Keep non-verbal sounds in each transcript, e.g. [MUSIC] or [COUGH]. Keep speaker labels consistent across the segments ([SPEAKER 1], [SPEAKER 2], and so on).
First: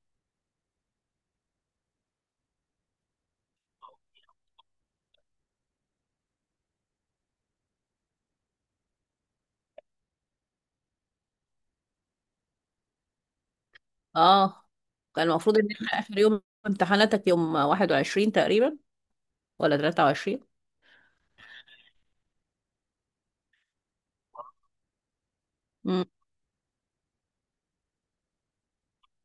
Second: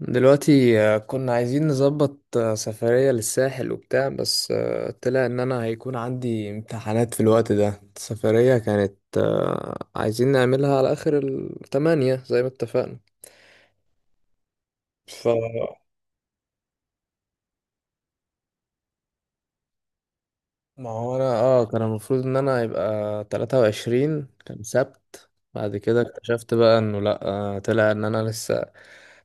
[SPEAKER 1] دلوقتي كنا عايزين نظبط سفرية للساحل وبتاع، بس طلع ان انا هيكون عندي امتحانات في الوقت ده. السفرية كانت عايزين نعملها على اخر التمانية زي ما اتفقنا.
[SPEAKER 2] اه
[SPEAKER 1] ف
[SPEAKER 2] كان المفروض ان احنا اخر يوم امتحاناتك يوم 21 تقريبا ولا 23.
[SPEAKER 1] ما هو انا كان المفروض ان انا يبقى 23 كان سبت. بعد كده
[SPEAKER 2] امم.
[SPEAKER 1] اكتشفت بقى انه لا. طلع ان انا لسه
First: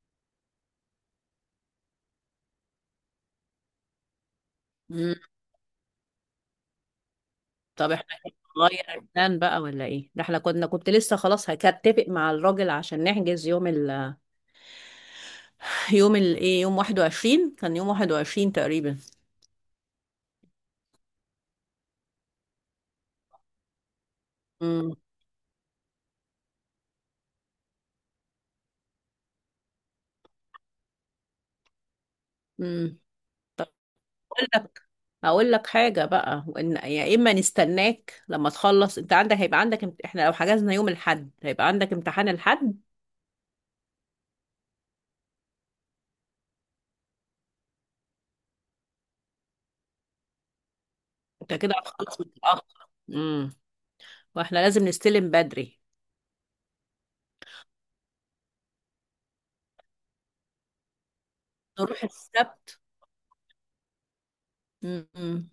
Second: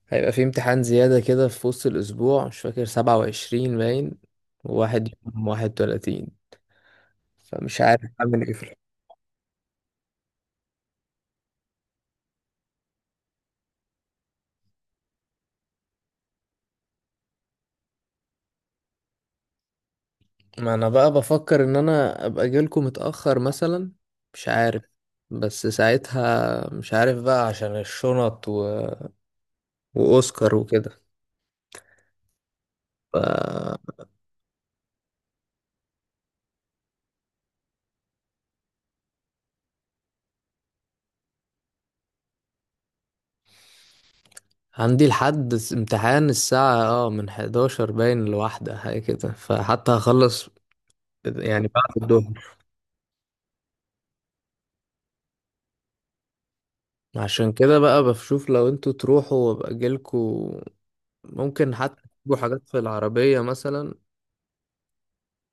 [SPEAKER 1] هيبقى في امتحان زيادة كده في وسط الاسبوع، مش فاكر 27 باين
[SPEAKER 2] أمم.
[SPEAKER 1] يوم 31. فمش
[SPEAKER 2] طب
[SPEAKER 1] عارف
[SPEAKER 2] احنا
[SPEAKER 1] اعمل ايه في الحوار.
[SPEAKER 2] نغير البلان بقى ولا ايه ده؟ احنا كنت لسه خلاص هكتفق مع الراجل عشان نحجز يوم ال [LAUGHS] يوم ال ايه يوم 21 كان يوم 21 تقريبا.
[SPEAKER 1] ما انا بقى بفكر ان انا ابقى جيلكم متأخر مثلا، مش عارف،
[SPEAKER 2] امم.
[SPEAKER 1] بس ساعتها مش عارف بقى عشان الشنط واوسكار وكده.
[SPEAKER 2] امم.
[SPEAKER 1] ف...
[SPEAKER 2] طب اقول لك اقول لك حاجه بقى، وان يا اما نستناك لما تخلص، انت هيبقى عندك. احنا لو حجزنا يوم الاحد هيبقى عندك امتحان الحد.
[SPEAKER 1] عندي لحد امتحان الساعة من 11 باين لواحدة حاجة كده، فحتى هخلص
[SPEAKER 2] انت
[SPEAKER 1] يعني
[SPEAKER 2] كده
[SPEAKER 1] بعد
[SPEAKER 2] هتخلص
[SPEAKER 1] الظهر.
[SPEAKER 2] متاخر، واحنا لازم نستلم بدري.
[SPEAKER 1] عشان كده بقى بشوف لو انتوا تروحوا وابقى جيلكم، ممكن حتى
[SPEAKER 2] نروح
[SPEAKER 1] تجيبوا حاجات في
[SPEAKER 2] السبت.
[SPEAKER 1] العربية مثلا.
[SPEAKER 2] م- م-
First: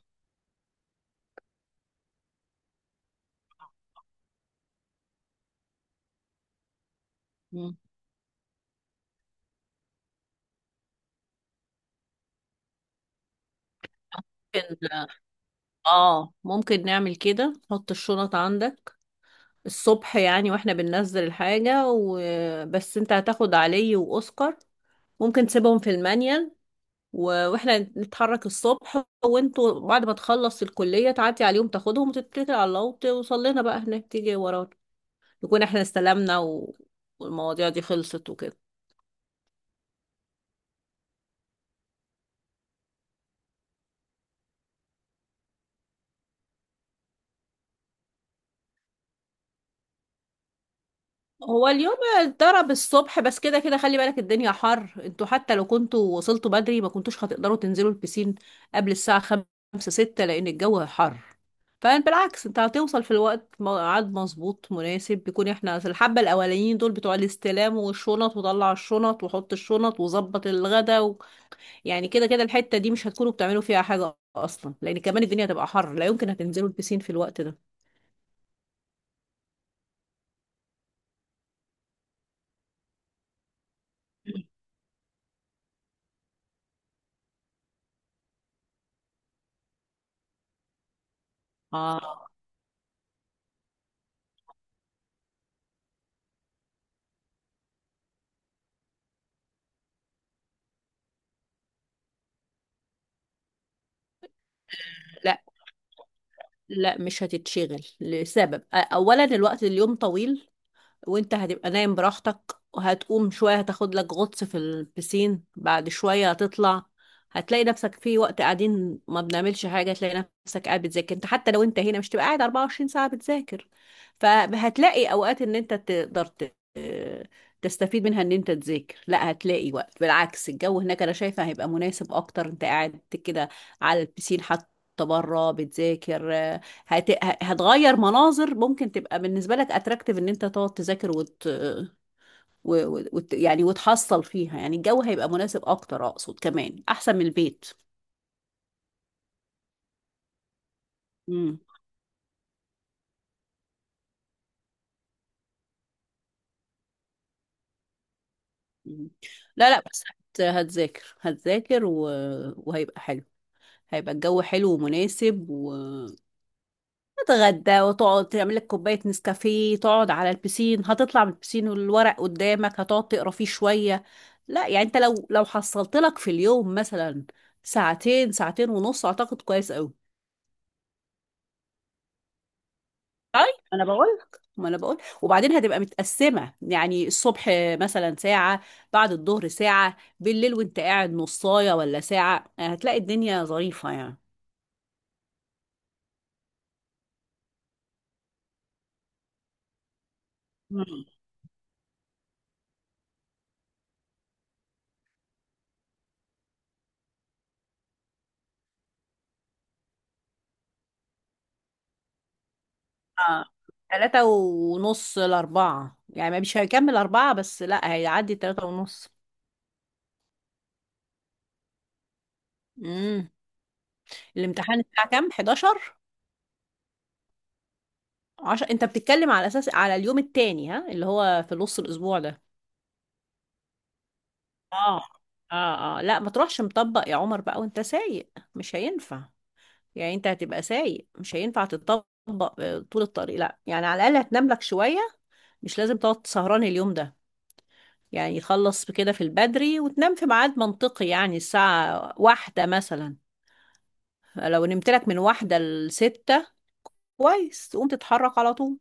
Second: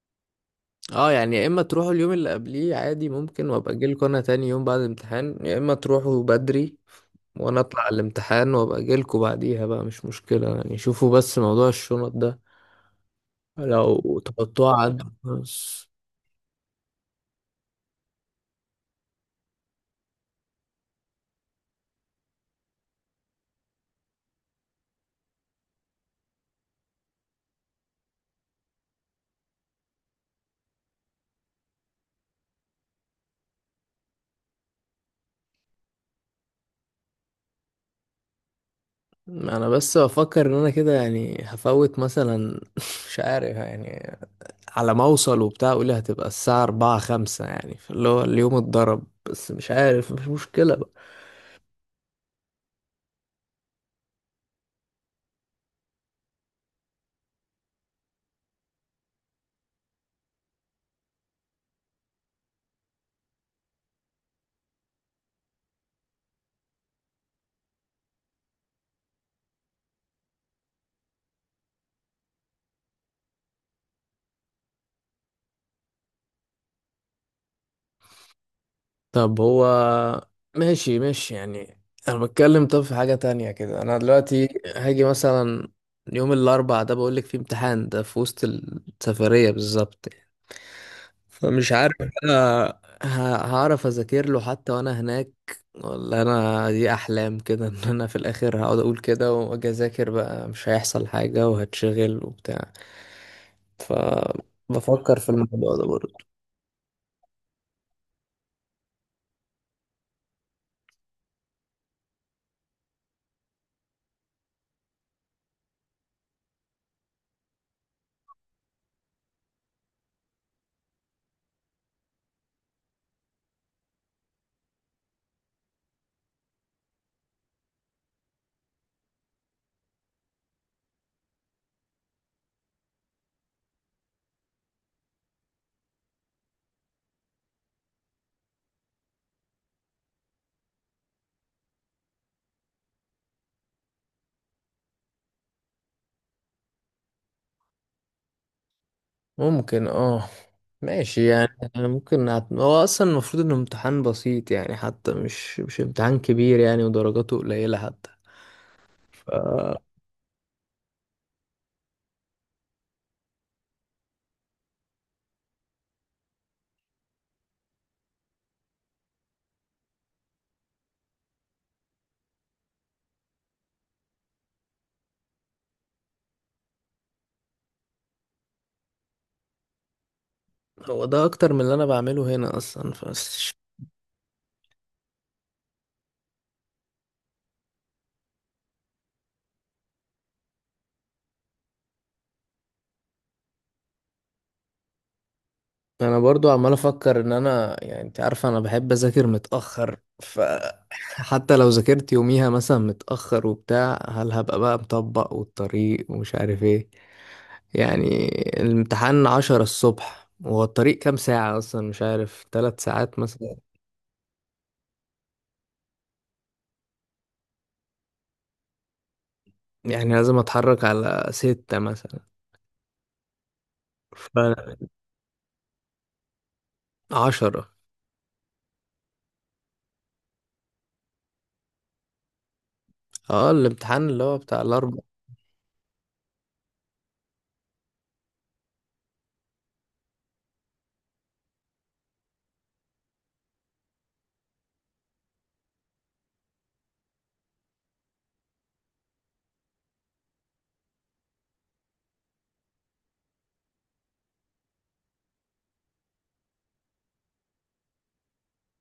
[SPEAKER 1] اه يعني يا اما تروحوا اليوم اللي قبليه عادي ممكن، وابقى اجيلكوا انا تاني يوم بعد الامتحان، يا اما تروحوا بدري وانا اطلع على الامتحان وابقى اجيلكوا بعديها بقى، مش مشكلة يعني. شوفوا بس موضوع الشنط ده، لو تحطوه
[SPEAKER 2] ممكن
[SPEAKER 1] عد بس.
[SPEAKER 2] اه ممكن نعمل كده، حط الشنط عندك الصبح يعني، واحنا بننزل الحاجة وبس. انت هتاخد علي وأوسكار، ممكن تسيبهم في المانيال، واحنا نتحرك الصبح. وانتوا بعد ما تخلص الكلية تعدي عليهم تاخدهم وتتكل على الله وتوصل لنا بقى هناك، تيجي ورانا نكون احنا استلمنا والمواضيع دي خلصت وكده.
[SPEAKER 1] انا بس بفكر ان انا كده يعني هفوت مثلا [LAUGHS] مش عارف يعني، على ما اوصل وبتاع، قولي هتبقى الساعة أربعة خمسة، يعني اللي هو اليوم اتضرب. بس مش عارف، مش مشكلة بقى.
[SPEAKER 2] هو اليوم اتضرب الصبح، بس كده كده خلي بالك الدنيا حر، انتوا حتى لو كنتوا وصلتوا بدري ما كنتوش هتقدروا تنزلوا البسين قبل الساعة خمسة ستة، لأن الجو حر. فبالعكس، انت هتوصل في الوقت ميعاد مظبوط مناسب، بيكون احنا في الحبة الأولانيين دول بتوع الاستلام والشنط وطلع الشنط وحط الشنط وظبط الغدا، يعني كده كده الحتة دي مش هتكونوا بتعملوا فيها حاجة أصلا، لأن كمان الدنيا هتبقى حر، لا يمكن هتنزلوا البسين في الوقت ده.
[SPEAKER 1] طب هو ماشي ماشي يعني. انا بتكلم طب في حاجة تانية كده. انا دلوقتي هاجي مثلا يوم الاربعاء ده، بقولك فيه امتحان ده في وسط السفرية بالظبط يعني. فمش عارف
[SPEAKER 2] آه.
[SPEAKER 1] انا ه- هعرف اذاكر له حتى وانا هناك، ولا انا دي احلام كده [LAUGHS] ان انا في الاخر هقعد اقول كده واجي اذاكر بقى مش هيحصل حاجة وهتشغل وبتاع. فبفكر في الموضوع ده برضه.
[SPEAKER 2] لا مش هتتشغل، لسبب اولا الوقت اليوم طويل، وانت هتبقى نايم براحتك، وهتقوم شوية هتاخد لك غطس في البسين، بعد شوية هتطلع، هتلاقي نفسك في وقت قاعدين ما بنعملش حاجة، تلاقي نفسك قاعد بتذاكر. انت حتى لو انت هنا مش تبقى قاعد 24 ساعة بتذاكر، فهتلاقي اوقات ان انت تقدر تستفيد منها ان انت تذاكر. لا، هتلاقي وقت، بالعكس الجو هناك انا شايفة هيبقى مناسب اكتر، انت قاعد كده على البسين حتى بره بتذاكر، هتغير مناظر، ممكن تبقى بالنسبة لك اتراكتيف ان انت تقعد تذاكر وت... و... و... وت... يعني وتحصل فيها، يعني الجو هيبقى مناسب اكتر، اقصد كمان احسن من البيت.
[SPEAKER 1] ممكن ماشي يعني.
[SPEAKER 2] مم.
[SPEAKER 1] أنا ممكن هو اصلا المفروض انه امتحان بسيط يعني، حتى مش امتحان كبير يعني، ودرجاته قليلة حتى.
[SPEAKER 2] مم. لا لا، بس هت... هتذاكر هتذاكر وهيبقى حلو، هيبقى الجو حلو ومناسب تتغدى وتقعد تعمل لك كوباية نسكافيه، تقعد على البسين، هتطلع من البسين والورق قدامك هتقعد تقرا فيه شوية. لا، يعني انت لو حصلت لك في اليوم مثلا ساعتين ساعتين ونص اعتقد كويس قوي.
[SPEAKER 1] هو ده اكتر من اللي انا بعمله هنا اصلا
[SPEAKER 2] طيب،
[SPEAKER 1] فش.
[SPEAKER 2] انا بقول لك، ما انا بقول، وبعدين هتبقى متقسمة يعني، الصبح مثلا ساعة، بعد الظهر ساعة، بالليل وانت قاعد نصاية ولا ساعة، هتلاقي الدنيا ظريفة يعني.
[SPEAKER 1] انا برضو عمال افكر ان انا يعني، انت عارفه انا بحب اذاكر متاخر، ف حتى [LAUGHS] لو ذاكرت يوميها مثلا متاخر وبتاع، هل هبقى بقى مطبق والطريق ومش عارف ايه يعني. الامتحان 10 الصبح، وهو الطريق كام ساعه اصلا؟ مش عارف، 3 ساعات
[SPEAKER 2] اه
[SPEAKER 1] مثلا.
[SPEAKER 2] تلاتة ونص لأربعة يعني، مش هيكمل أربعة بس، لا هيعدي تلاتة ونص.
[SPEAKER 1] يعني لازم اتحرك على 6 مثلا.
[SPEAKER 2] امم الامتحان الساعة كام؟ 11؟
[SPEAKER 1] فعشرة
[SPEAKER 2] 10؟ أنت بتتكلم على أساس على اليوم التاني، ها، اللي هو في نص الأسبوع ده؟
[SPEAKER 1] اه الامتحان اللي هو بتاع الاربع.
[SPEAKER 2] اه اه اه. لا ما تروحش مطبق يا عمر بقى وأنت سايق، مش هينفع. يعني أنت هتبقى سايق، مش هينفع تطبق طول الطريق، لا يعني على الأقل هتنام لك شوية، مش لازم تقعد سهران اليوم ده، يعني يخلص بكده في البدري وتنام في ميعاد منطقي، يعني الساعة واحدة مثلا، لو نمت لك من واحدة لستة كويس، تقوم تتحرك على طول.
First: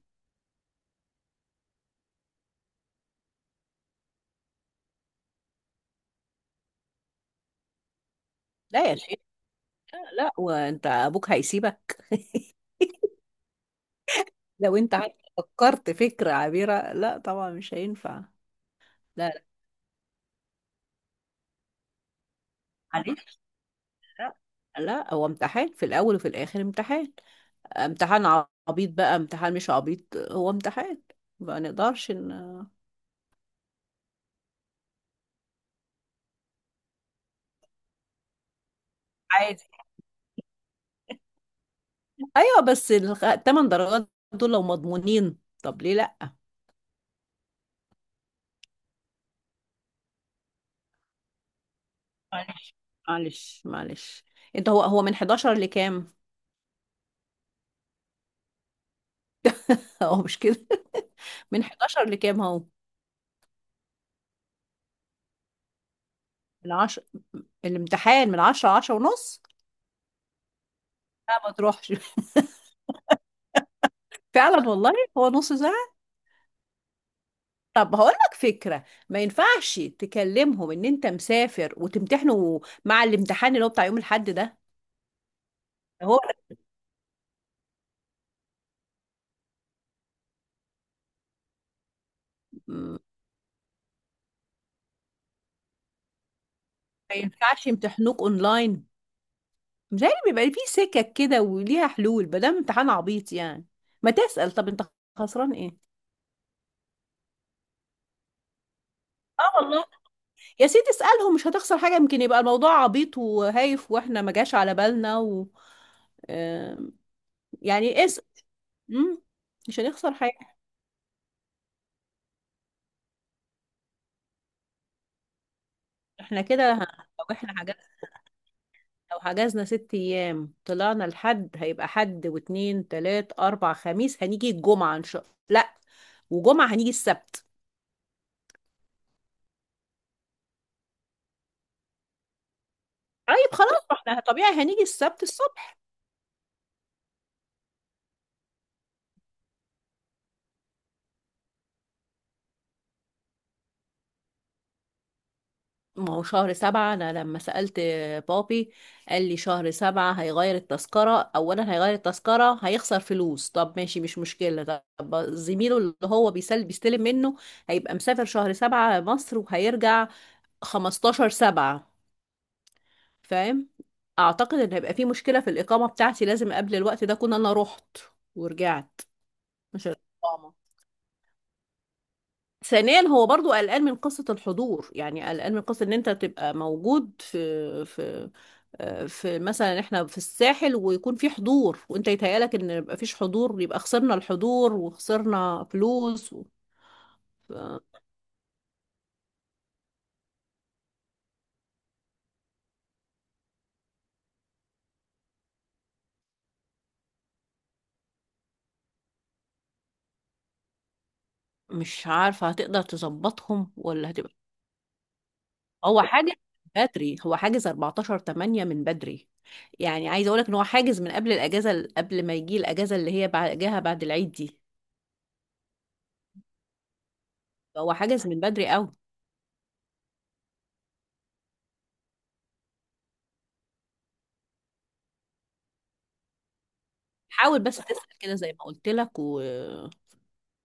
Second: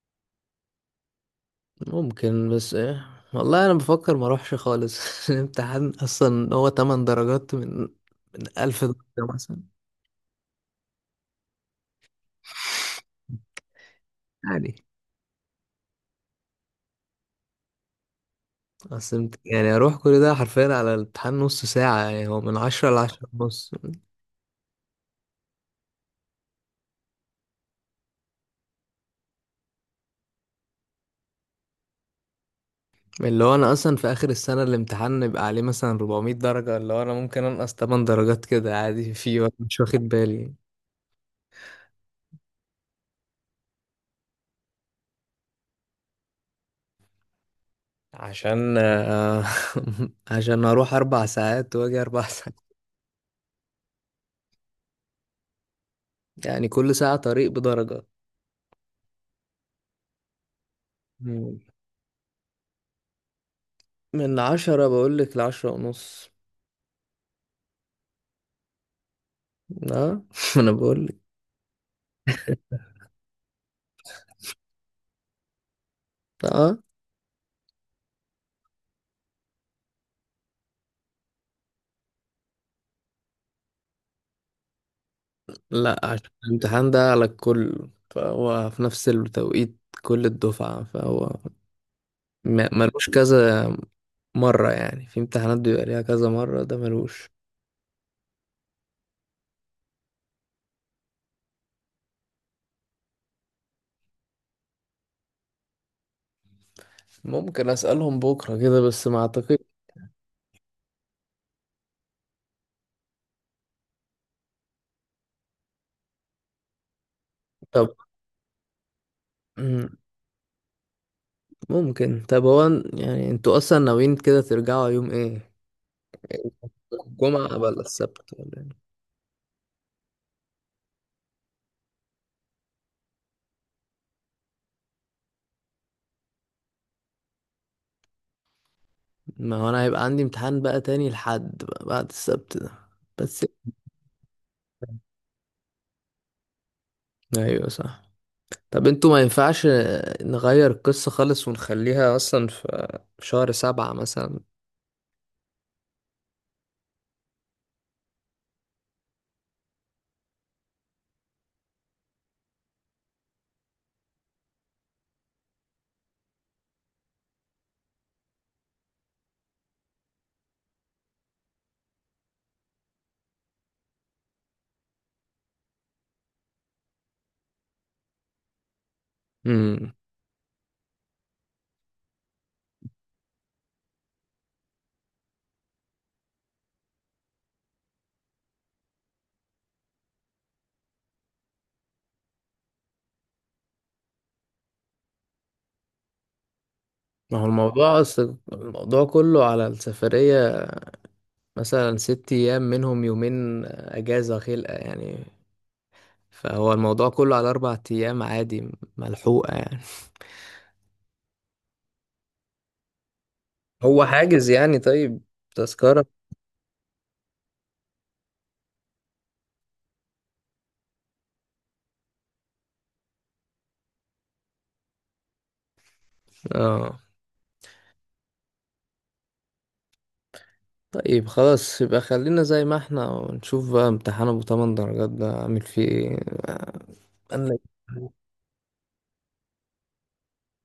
[SPEAKER 1] ممكن بس ايه، والله انا بفكر ما اروحش خالص [LAUGHS] الامتحان اصلا هو 8 درجات من 1000
[SPEAKER 2] لا
[SPEAKER 1] درجة
[SPEAKER 2] يا شيخة،
[SPEAKER 1] مثلا.
[SPEAKER 2] لا وانت ابوك هيسيبك؟ [LAUGHS]
[SPEAKER 1] يعني
[SPEAKER 2] لو انت فكرت فكرة عبيرة، لا طبعا مش هينفع.
[SPEAKER 1] اصل
[SPEAKER 2] لا لا.
[SPEAKER 1] يعني اروح كل ده حرفيا على الامتحان نص ساعة، يعني هو من عشرة لعشرة
[SPEAKER 2] معلش.
[SPEAKER 1] ونص.
[SPEAKER 2] لا لا. هو امتحان في الاول وفي الاخر امتحان، امتحان عبيط بقى امتحان مش عبيط، هو امتحان، ما نقدرش ان...
[SPEAKER 1] اللي هو انا اصلا في اخر السنة الامتحان يبقى عليه مثلا 400 درجة، اللي هو انا ممكن انقص 8 درجات كده عادي فيه وأنا
[SPEAKER 2] عادي،
[SPEAKER 1] مش واخد بالي.
[SPEAKER 2] ايوه، بس الثمان درجات دول لو مضمونين طب ليه لا؟
[SPEAKER 1] عشان [LAUGHS] عشان اروح 4 ساعات واجي اربع [LAUGHS] ساعات.
[SPEAKER 2] معلش معلش معلش. انت هو من 11 لكام؟
[SPEAKER 1] يعني كل ساعة طريق بدرجة.
[SPEAKER 2] [LAUGHS] هو مش كده. [LAUGHS]
[SPEAKER 1] مم.
[SPEAKER 2] من 11 لكام هو؟
[SPEAKER 1] من عشرة بقولك لعشرة ونص.
[SPEAKER 2] من 10، الامتحان من 10 10 ونص،
[SPEAKER 1] اه [LAUGHS] انا بقولك.
[SPEAKER 2] لا ما تروحش. [LAUGHS] فعلا والله هو نص ساعة.
[SPEAKER 1] اه
[SPEAKER 2] طب هقول لك فكرة، ما ينفعش تكلمهم ان انت مسافر وتمتحنوا مع الامتحان اللي هو بتاع يوم الاحد ده؟
[SPEAKER 1] لا،
[SPEAKER 2] هو
[SPEAKER 1] عشان الامتحان ده على الكل، فهو في نفس التوقيت كل الدفعة، فهو
[SPEAKER 2] ما
[SPEAKER 1] ملوش كذا مرة. يعني في امتحانات بيبقى ليها كذا مرة، ده ملوش.
[SPEAKER 2] ينفعش يمتحنوك اونلاين؟ متهيألي بيبقى فيه سكك كده وليها حلول ما دام امتحان عبيط يعني، ما تسأل، طب انت خسران ايه؟
[SPEAKER 1] ممكن اسألهم بكرة كده بس ما
[SPEAKER 2] اه
[SPEAKER 1] اعتقد.
[SPEAKER 2] والله يا سيدي، اسألهم، مش هتخسر حاجة، يمكن يبقى الموضوع عبيط وهايف واحنا ما جاش على بالنا آم، يعني اسأل، مم، مش
[SPEAKER 1] طب
[SPEAKER 2] هنخسر حاجة.
[SPEAKER 1] ممكن، طب هو يعني انتوا اصلا ناويين كده ترجعوا يوم ايه؟
[SPEAKER 2] احنا كده لو احنا
[SPEAKER 1] الجمعة ولا
[SPEAKER 2] حجزنا
[SPEAKER 1] السبت ولا إيه؟
[SPEAKER 2] لو حجزنا 6 ايام، طلعنا الحد هيبقى حد واتنين تلات اربع خميس، هنيجي الجمعة ان شاء الله. لا، وجمعة هنيجي السبت.
[SPEAKER 1] ما هو انا هيبقى عندي امتحان بقى تاني لحد بقى بعد السبت ده بس.
[SPEAKER 2] طيب خلاص، ما احنا طبيعي هنيجي السبت الصبح.
[SPEAKER 1] ايوه صح. طب انتوا ما ينفعش نغير القصة خالص ونخليها اصلا في شهر سبعة مثلا؟
[SPEAKER 2] ما هو شهر سبعة، أنا لما سألت بابي قال لي شهر سبعة هيغير التذكرة، أولا هيغير التذكرة هيخسر فلوس، طب ماشي مش مشكلة، طب زميله اللي هو بيسل بيستلم منه هيبقى مسافر شهر سبعة مصر وهيرجع 15/7، فاهم؟ أعتقد إن هيبقى في مشكلة في الإقامة بتاعتي، لازم قبل الوقت ده أكون أنا رحت ورجعت. مش
[SPEAKER 1] امم
[SPEAKER 2] الإقامة، ثانيا هو برضو قلقان من قصة الحضور، يعني قلقان من قصة ان انت تبقى موجود في مثلا احنا في الساحل ويكون في حضور، وانت يتهيألك ان يبقى فيش حضور، يبقى خسرنا الحضور وخسرنا فلوس
[SPEAKER 1] ما هو
[SPEAKER 2] ف-
[SPEAKER 1] الموضوع اصل الموضوع كله على السفرية. مثلا 6 ايام منهم يومين اجازة خلقة يعني، فهو الموضوع كله على 4 ايام عادي، ملحوقة يعني.
[SPEAKER 2] مش عارفة هتقدر تظبطهم
[SPEAKER 1] هو
[SPEAKER 2] ولا هتبقى.
[SPEAKER 1] حاجز يعني، طيب،
[SPEAKER 2] هو
[SPEAKER 1] تذكرة
[SPEAKER 2] حاجة بدري، هو حاجز 14 8 من بدري، يعني عايزة اقولك ان هو حاجز من قبل الاجازة، قبل ما يجي الاجازة اللي هي بعدها بعد العيد دي،
[SPEAKER 1] اه
[SPEAKER 2] هو حاجز من بدري قوي.
[SPEAKER 1] طيب. خلاص يبقى خلينا زي ما احنا، ونشوف بقى امتحان ابو 8 درجات ده عامل فيه ايه. أنا-
[SPEAKER 2] حاول بس تسأل كده زي ما قلت لك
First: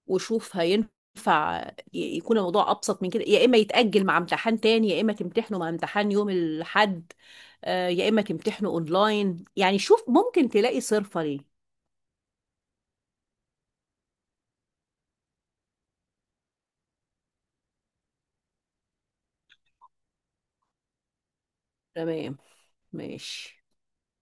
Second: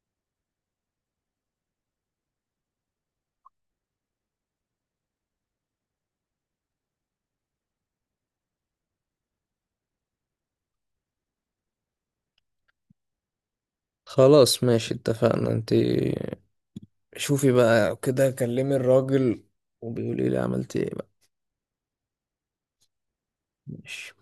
[SPEAKER 2] وشوف هينفع يكون الموضوع أبسط من كده، يا إما يتأجل مع امتحان تاني، يا إما تمتحنه مع امتحان يوم الحد، يا إما تمتحنه أونلاين، يعني شوف ممكن تلاقي صرفة ليه.
[SPEAKER 1] خلاص ماشي اتفقنا. انت شوفي بقى كده، كلمي الراجل وبيقولي لي عملت ايه بقى.
[SPEAKER 2] تمام. ماشي.
[SPEAKER 1] ماشي